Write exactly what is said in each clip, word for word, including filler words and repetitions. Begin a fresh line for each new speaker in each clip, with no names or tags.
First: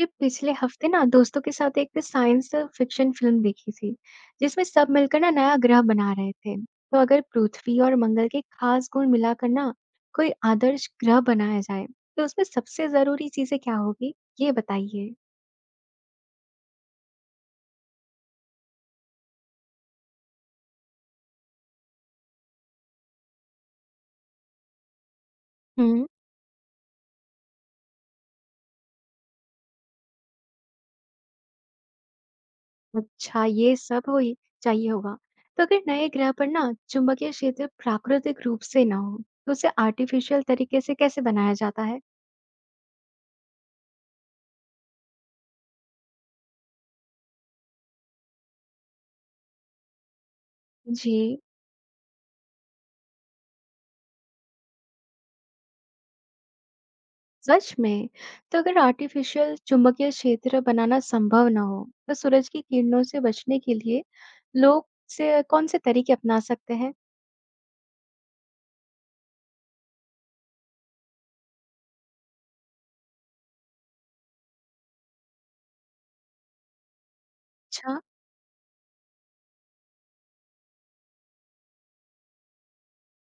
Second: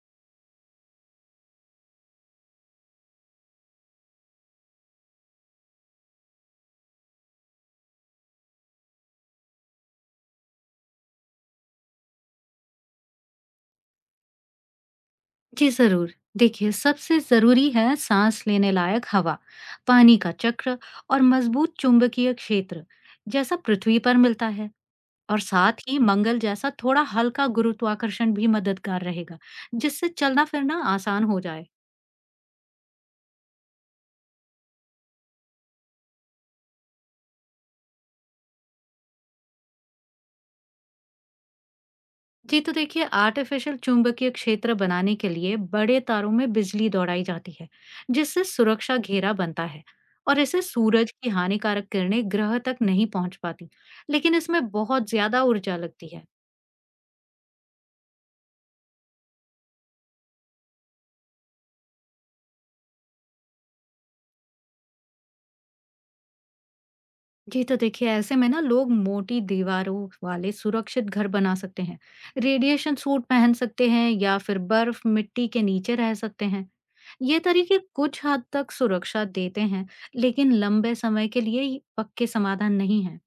ये पिछले हफ्ते ना दोस्तों के साथ एक साइंस फिक्शन फिल्म देखी थी, जिसमें सब मिलकर ना नया ग्रह बना रहे थे। तो अगर पृथ्वी और मंगल के खास गुण मिलाकर ना कोई आदर्श ग्रह बनाया जाए, तो उसमें सबसे जरूरी चीजें क्या होगी, ये बताइए।
जी जरूर। देखिए, सबसे जरूरी है सांस लेने लायक हवा, पानी का चक्र और मजबूत चुंबकीय क्षेत्र, जैसा पृथ्वी पर मिलता है। और साथ ही
हम्म।
मंगल जैसा थोड़ा हल्का गुरुत्वाकर्षण भी मददगार रहेगा, जिससे चलना फिरना आसान हो जाए।
अच्छा, ये सब हो चाहिए होगा। तो अगर नए ग्रह पर ना चुंबकीय क्षेत्र प्राकृतिक रूप से ना हो, तो उसे आर्टिफिशियल तरीके से कैसे बनाया जाता है?
जी तो देखिए, आर्टिफिशियल चुंबकीय क्षेत्र बनाने के लिए बड़े तारों में बिजली दौड़ाई जाती है, जिससे सुरक्षा घेरा बनता है। और इसे सूरज
जी।
की हानिकारक किरणें ग्रह तक नहीं पहुंच पाती। लेकिन इसमें बहुत ज्यादा ऊर्जा लगती है।
सच में? तो अगर आर्टिफिशियल चुंबकीय क्षेत्र बनाना संभव ना हो, तो सूरज की किरणों से बचने के लिए लोग से कौन से तरीके अपना सकते हैं?
जी तो देखिए, ऐसे में ना लोग मोटी दीवारों वाले सुरक्षित घर बना सकते हैं, रेडिएशन सूट पहन सकते हैं या फिर बर्फ मिट्टी के नीचे रह सकते हैं। ये तरीके
अच्छा।
कुछ हद तक सुरक्षा देते हैं, लेकिन लंबे समय के लिए ये पक्के समाधान नहीं है।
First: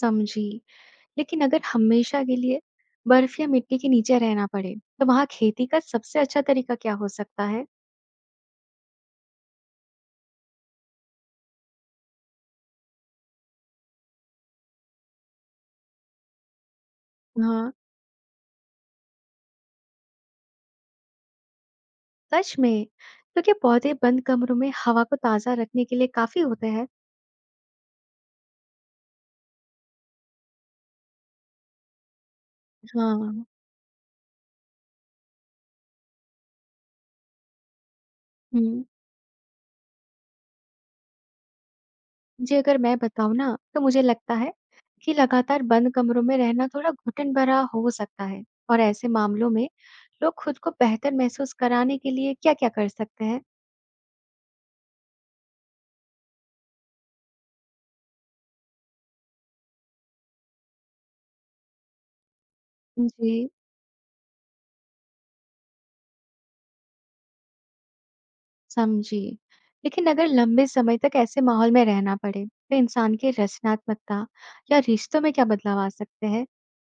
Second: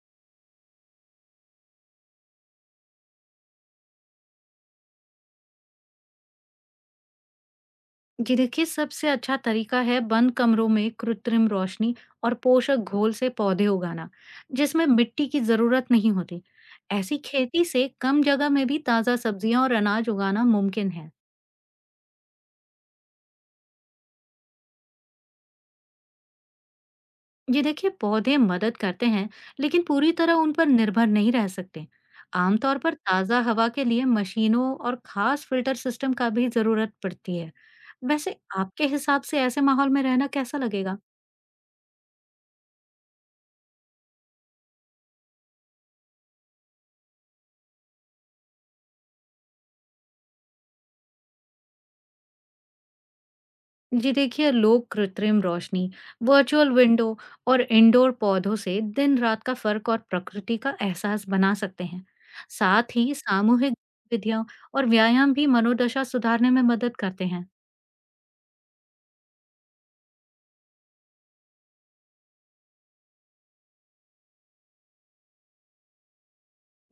समझी। लेकिन अगर हमेशा के लिए बर्फ या मिट्टी के नीचे रहना पड़े, तो वहाँ खेती का सबसे अच्छा तरीका क्या हो सकता है?
जी देखिए, सबसे अच्छा तरीका है बंद कमरों में कृत्रिम रोशनी और पोषक घोल से पौधे उगाना, जिसमें मिट्टी की जरूरत नहीं होती। ऐसी खेती
हाँ।
से कम जगह में भी ताजा सब्जियां और अनाज उगाना मुमकिन है।
सच में? तो क्या पौधे बंद कमरों में हवा को ताजा रखने के लिए काफी होते हैं?
ये देखिए, पौधे मदद करते हैं, लेकिन पूरी तरह उन पर निर्भर नहीं रह सकते। आमतौर पर ताजा
हाँ।
हवा के लिए मशीनों और खास फिल्टर सिस्टम का भी जरूरत पड़ती है। वैसे
हम्म।
आपके हिसाब से ऐसे माहौल में रहना कैसा लगेगा?
जी, अगर मैं बताऊँ ना, तो मुझे लगता है कि लगातार बंद कमरों में रहना थोड़ा घुटन भरा हो सकता है। और ऐसे मामलों में लोग खुद को बेहतर महसूस कराने के लिए क्या-क्या कर सकते हैं?
जी देखिए, लोग कृत्रिम रोशनी, वर्चुअल विंडो और इंडोर पौधों से दिन रात का फर्क और प्रकृति का एहसास बना सकते हैं। साथ ही
जी।
सामूहिक विधियां और व्यायाम भी मनोदशा सुधारने में मदद करते हैं।
समझी। लेकिन अगर लंबे समय तक ऐसे माहौल में रहना पड़े, तो इंसान की रचनात्मकता या रिश्तों में क्या बदलाव आ सकते हैं?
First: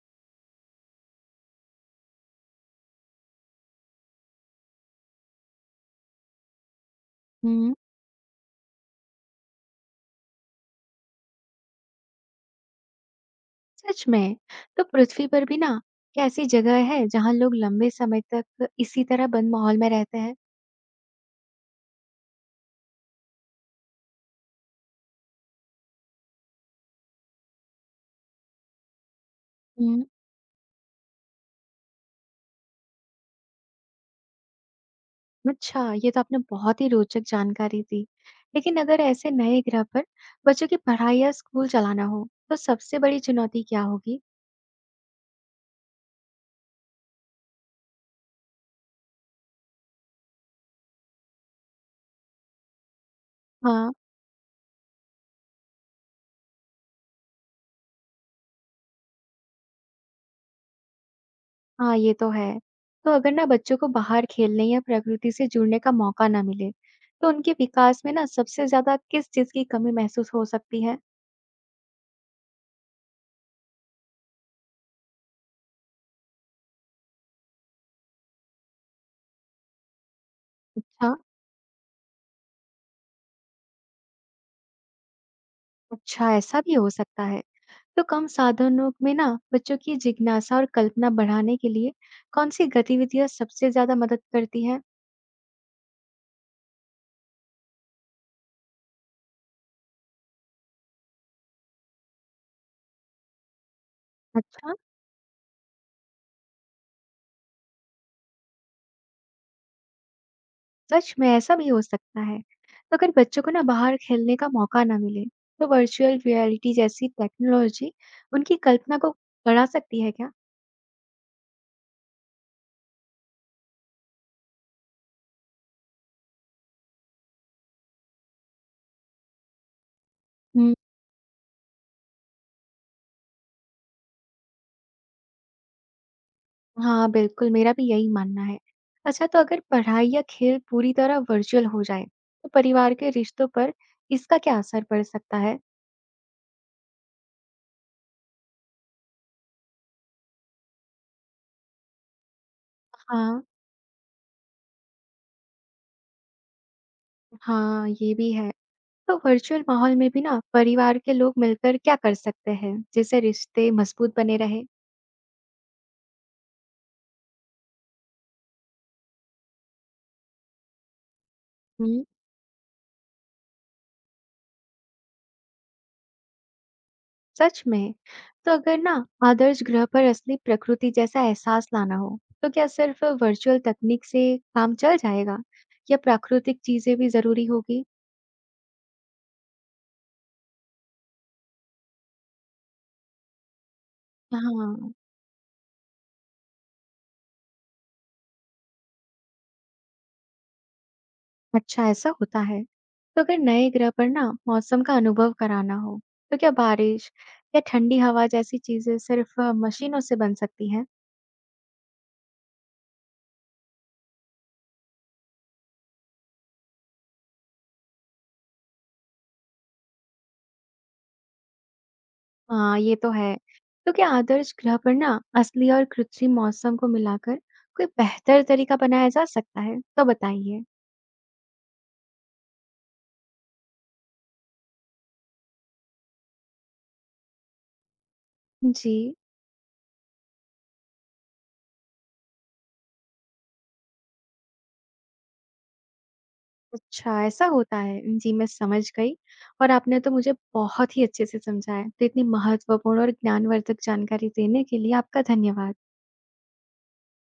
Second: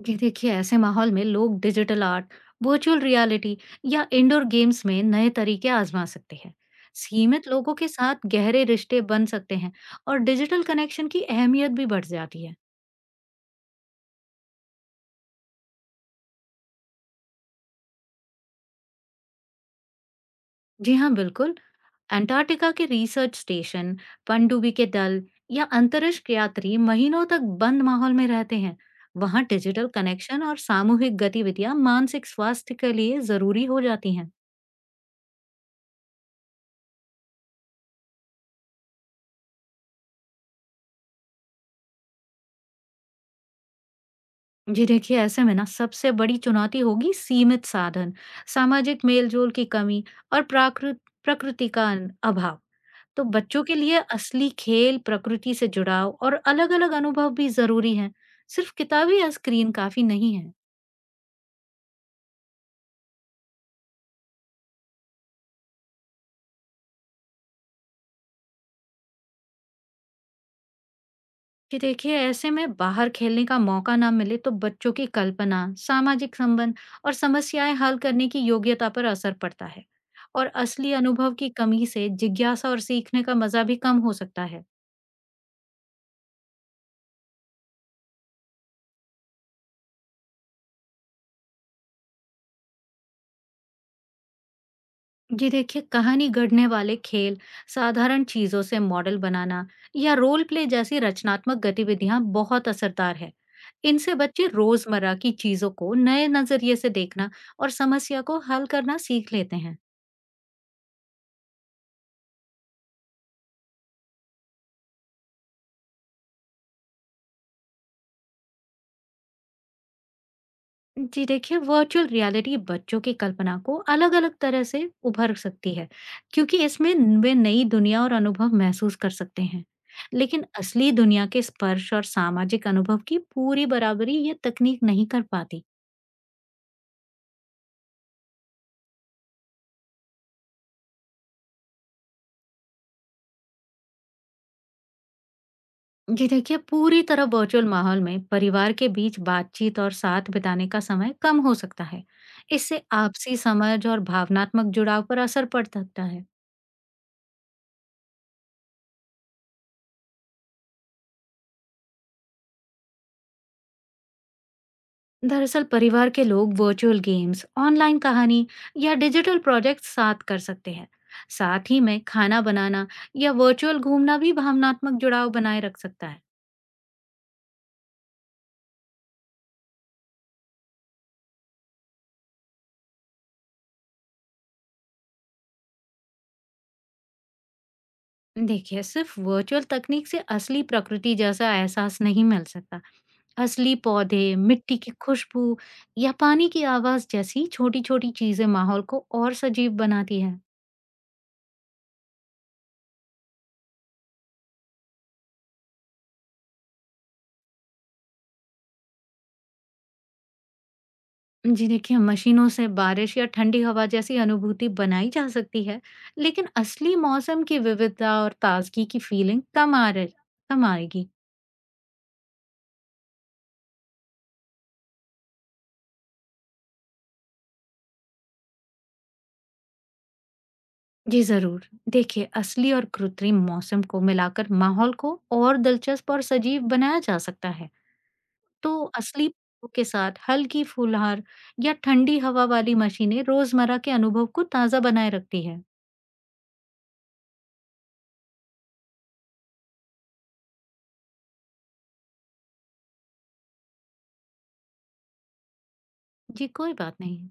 ये देखिए, ऐसे माहौल में लोग डिजिटल आर्ट, वर्चुअल रियलिटी या इंडोर गेम्स में नए तरीके आजमा सकते हैं। सीमित
हुँ।
लोगों के साथ गहरे रिश्ते बन सकते हैं और डिजिटल कनेक्शन की अहमियत भी बढ़ जाती है।
सच में, तो पृथ्वी पर भी ना, क्या ऐसी जगह है जहाँ लोग लंबे समय तक इसी तरह बंद माहौल में रहते हैं?
जी हाँ, बिल्कुल। अंटार्कटिका के रिसर्च स्टेशन, पनडुब्बी के दल या अंतरिक्ष यात्री महीनों तक बंद माहौल में रहते हैं। वहाँ डिजिटल
हुँ।
कनेक्शन और सामूहिक गतिविधियां मानसिक स्वास्थ्य के लिए जरूरी हो जाती हैं।
अच्छा, ये तो आपने बहुत ही रोचक जानकारी दी। लेकिन अगर ऐसे नए ग्रह पर बच्चों की पढ़ाई या स्कूल चलाना हो, तो सबसे बड़ी चुनौती क्या होगी?
जी देखिए, ऐसे में ना सबसे बड़ी चुनौती होगी सीमित साधन, सामाजिक मेलजोल की कमी और प्राकृत प्रकृति का अन- अभाव। तो बच्चों के
हाँ,
लिए असली खेल, प्रकृति से जुड़ाव और अलग अलग अनुभव भी जरूरी है। सिर्फ किताबी या स्क्रीन काफी नहीं है।
हाँ, ये तो है। तो अगर ना बच्चों को बाहर खेलने या प्रकृति से जुड़ने का मौका ना मिले, तो उनके विकास में ना सबसे ज्यादा किस चीज की कमी महसूस हो सकती है?
कि देखिए, ऐसे में बाहर खेलने का मौका ना मिले तो बच्चों की कल्पना, सामाजिक संबंध और समस्याएं हल करने की योग्यता पर असर पड़ता है। और असली
हाँ,
अनुभव की कमी से जिज्ञासा और सीखने का मजा भी कम हो सकता है।
अच्छा, ऐसा भी हो सकता है। तो कम साधनों में ना बच्चों की जिज्ञासा और कल्पना बढ़ाने के लिए कौन सी गतिविधियां सबसे ज्यादा मदद करती है?
जी देखिए, कहानी गढ़ने वाले खेल, साधारण चीजों से मॉडल बनाना या रोल प्ले जैसी रचनात्मक गतिविधियां बहुत असरदार है। इनसे बच्चे
अच्छा।
रोजमर्रा की चीजों को नए नजरिए से देखना और समस्या को हल करना सीख लेते हैं।
सच में ऐसा भी हो सकता है। तो अगर बच्चों को ना बाहर खेलने का मौका ना मिले, तो वर्चुअल रियलिटी जैसी टेक्नोलॉजी उनकी कल्पना को बढ़ा सकती है क्या?
जी देखिए, वर्चुअल रियलिटी बच्चों की कल्पना को अलग अलग तरह से उभर सकती है, क्योंकि इसमें न- वे नई दुनिया और अनुभव महसूस कर सकते हैं। लेकिन
हम्म,
असली दुनिया के स्पर्श और सामाजिक अनुभव की पूरी बराबरी ये तकनीक नहीं कर पाती।
हाँ, बिल्कुल मेरा भी यही मानना है। अच्छा, तो अगर पढ़ाई या खेल पूरी तरह वर्चुअल हो जाए, तो परिवार के रिश्तों पर इसका क्या असर पड़ सकता है?
जी देखिए, पूरी तरह वर्चुअल माहौल में परिवार के बीच बातचीत और साथ बिताने का समय कम हो सकता है। इससे आपसी
हाँ,
समझ और भावनात्मक जुड़ाव पर असर पड़ सकता है।
हाँ ये भी है। तो वर्चुअल माहौल में भी ना परिवार के लोग मिलकर क्या कर सकते हैं, जिससे रिश्ते मजबूत बने रहे?
दरअसल परिवार के लोग वर्चुअल गेम्स, ऑनलाइन कहानी या डिजिटल प्रोजेक्ट साथ कर सकते हैं। साथ ही में खाना बनाना या वर्चुअल घूमना भी भावनात्मक जुड़ाव बनाए रख सकता है।
सच में। तो अगर ना आदर्श ग्रह पर असली प्रकृति जैसा एहसास लाना हो, तो क्या सिर्फ वर्चुअल तकनीक से काम चल जाएगा, या प्राकृतिक चीजें भी जरूरी होगी?
देखिए, सिर्फ वर्चुअल तकनीक से असली प्रकृति जैसा एहसास नहीं मिल सकता। असली पौधे, मिट्टी की
हाँ।
खुशबू या पानी की आवाज जैसी छोटी छोटी चीजें माहौल को और सजीव बनाती है।
अच्छा, ऐसा होता है। तो अगर नए ग्रह पर ना मौसम का अनुभव कराना हो, तो क्या बारिश या ठंडी हवा जैसी चीजें सिर्फ अ, मशीनों से बन सकती हैं?
जी देखिए, मशीनों से बारिश या ठंडी हवा जैसी अनुभूति बनाई जा सकती है, लेकिन असली मौसम की विविधता और ताजगी की फीलिंग कम आ रही कम आएगी।
हाँ, ये तो है। तो क्या आदर्श ग्रह पर ना असली और कृत्रिम मौसम को मिलाकर कोई बेहतर तरीका बनाया जा सकता है, तो बताइए।
जी ज़रूर। देखिए, असली और कृत्रिम मौसम को मिलाकर माहौल को और दिलचस्प और सजीव बनाया जा सकता है। तो
जी।
असली पौधों के साथ हल्की फूलहार या ठंडी हवा वाली मशीनें रोजमर्रा के अनुभव को ताज़ा बनाए रखती है।
अच्छा, ऐसा होता है। जी, मैं समझ गई। और आपने तो मुझे बहुत ही अच्छे से समझाया। तो इतनी महत्वपूर्ण और ज्ञानवर्धक जानकारी देने के लिए आपका धन्यवाद।
जी, कोई बात नहीं।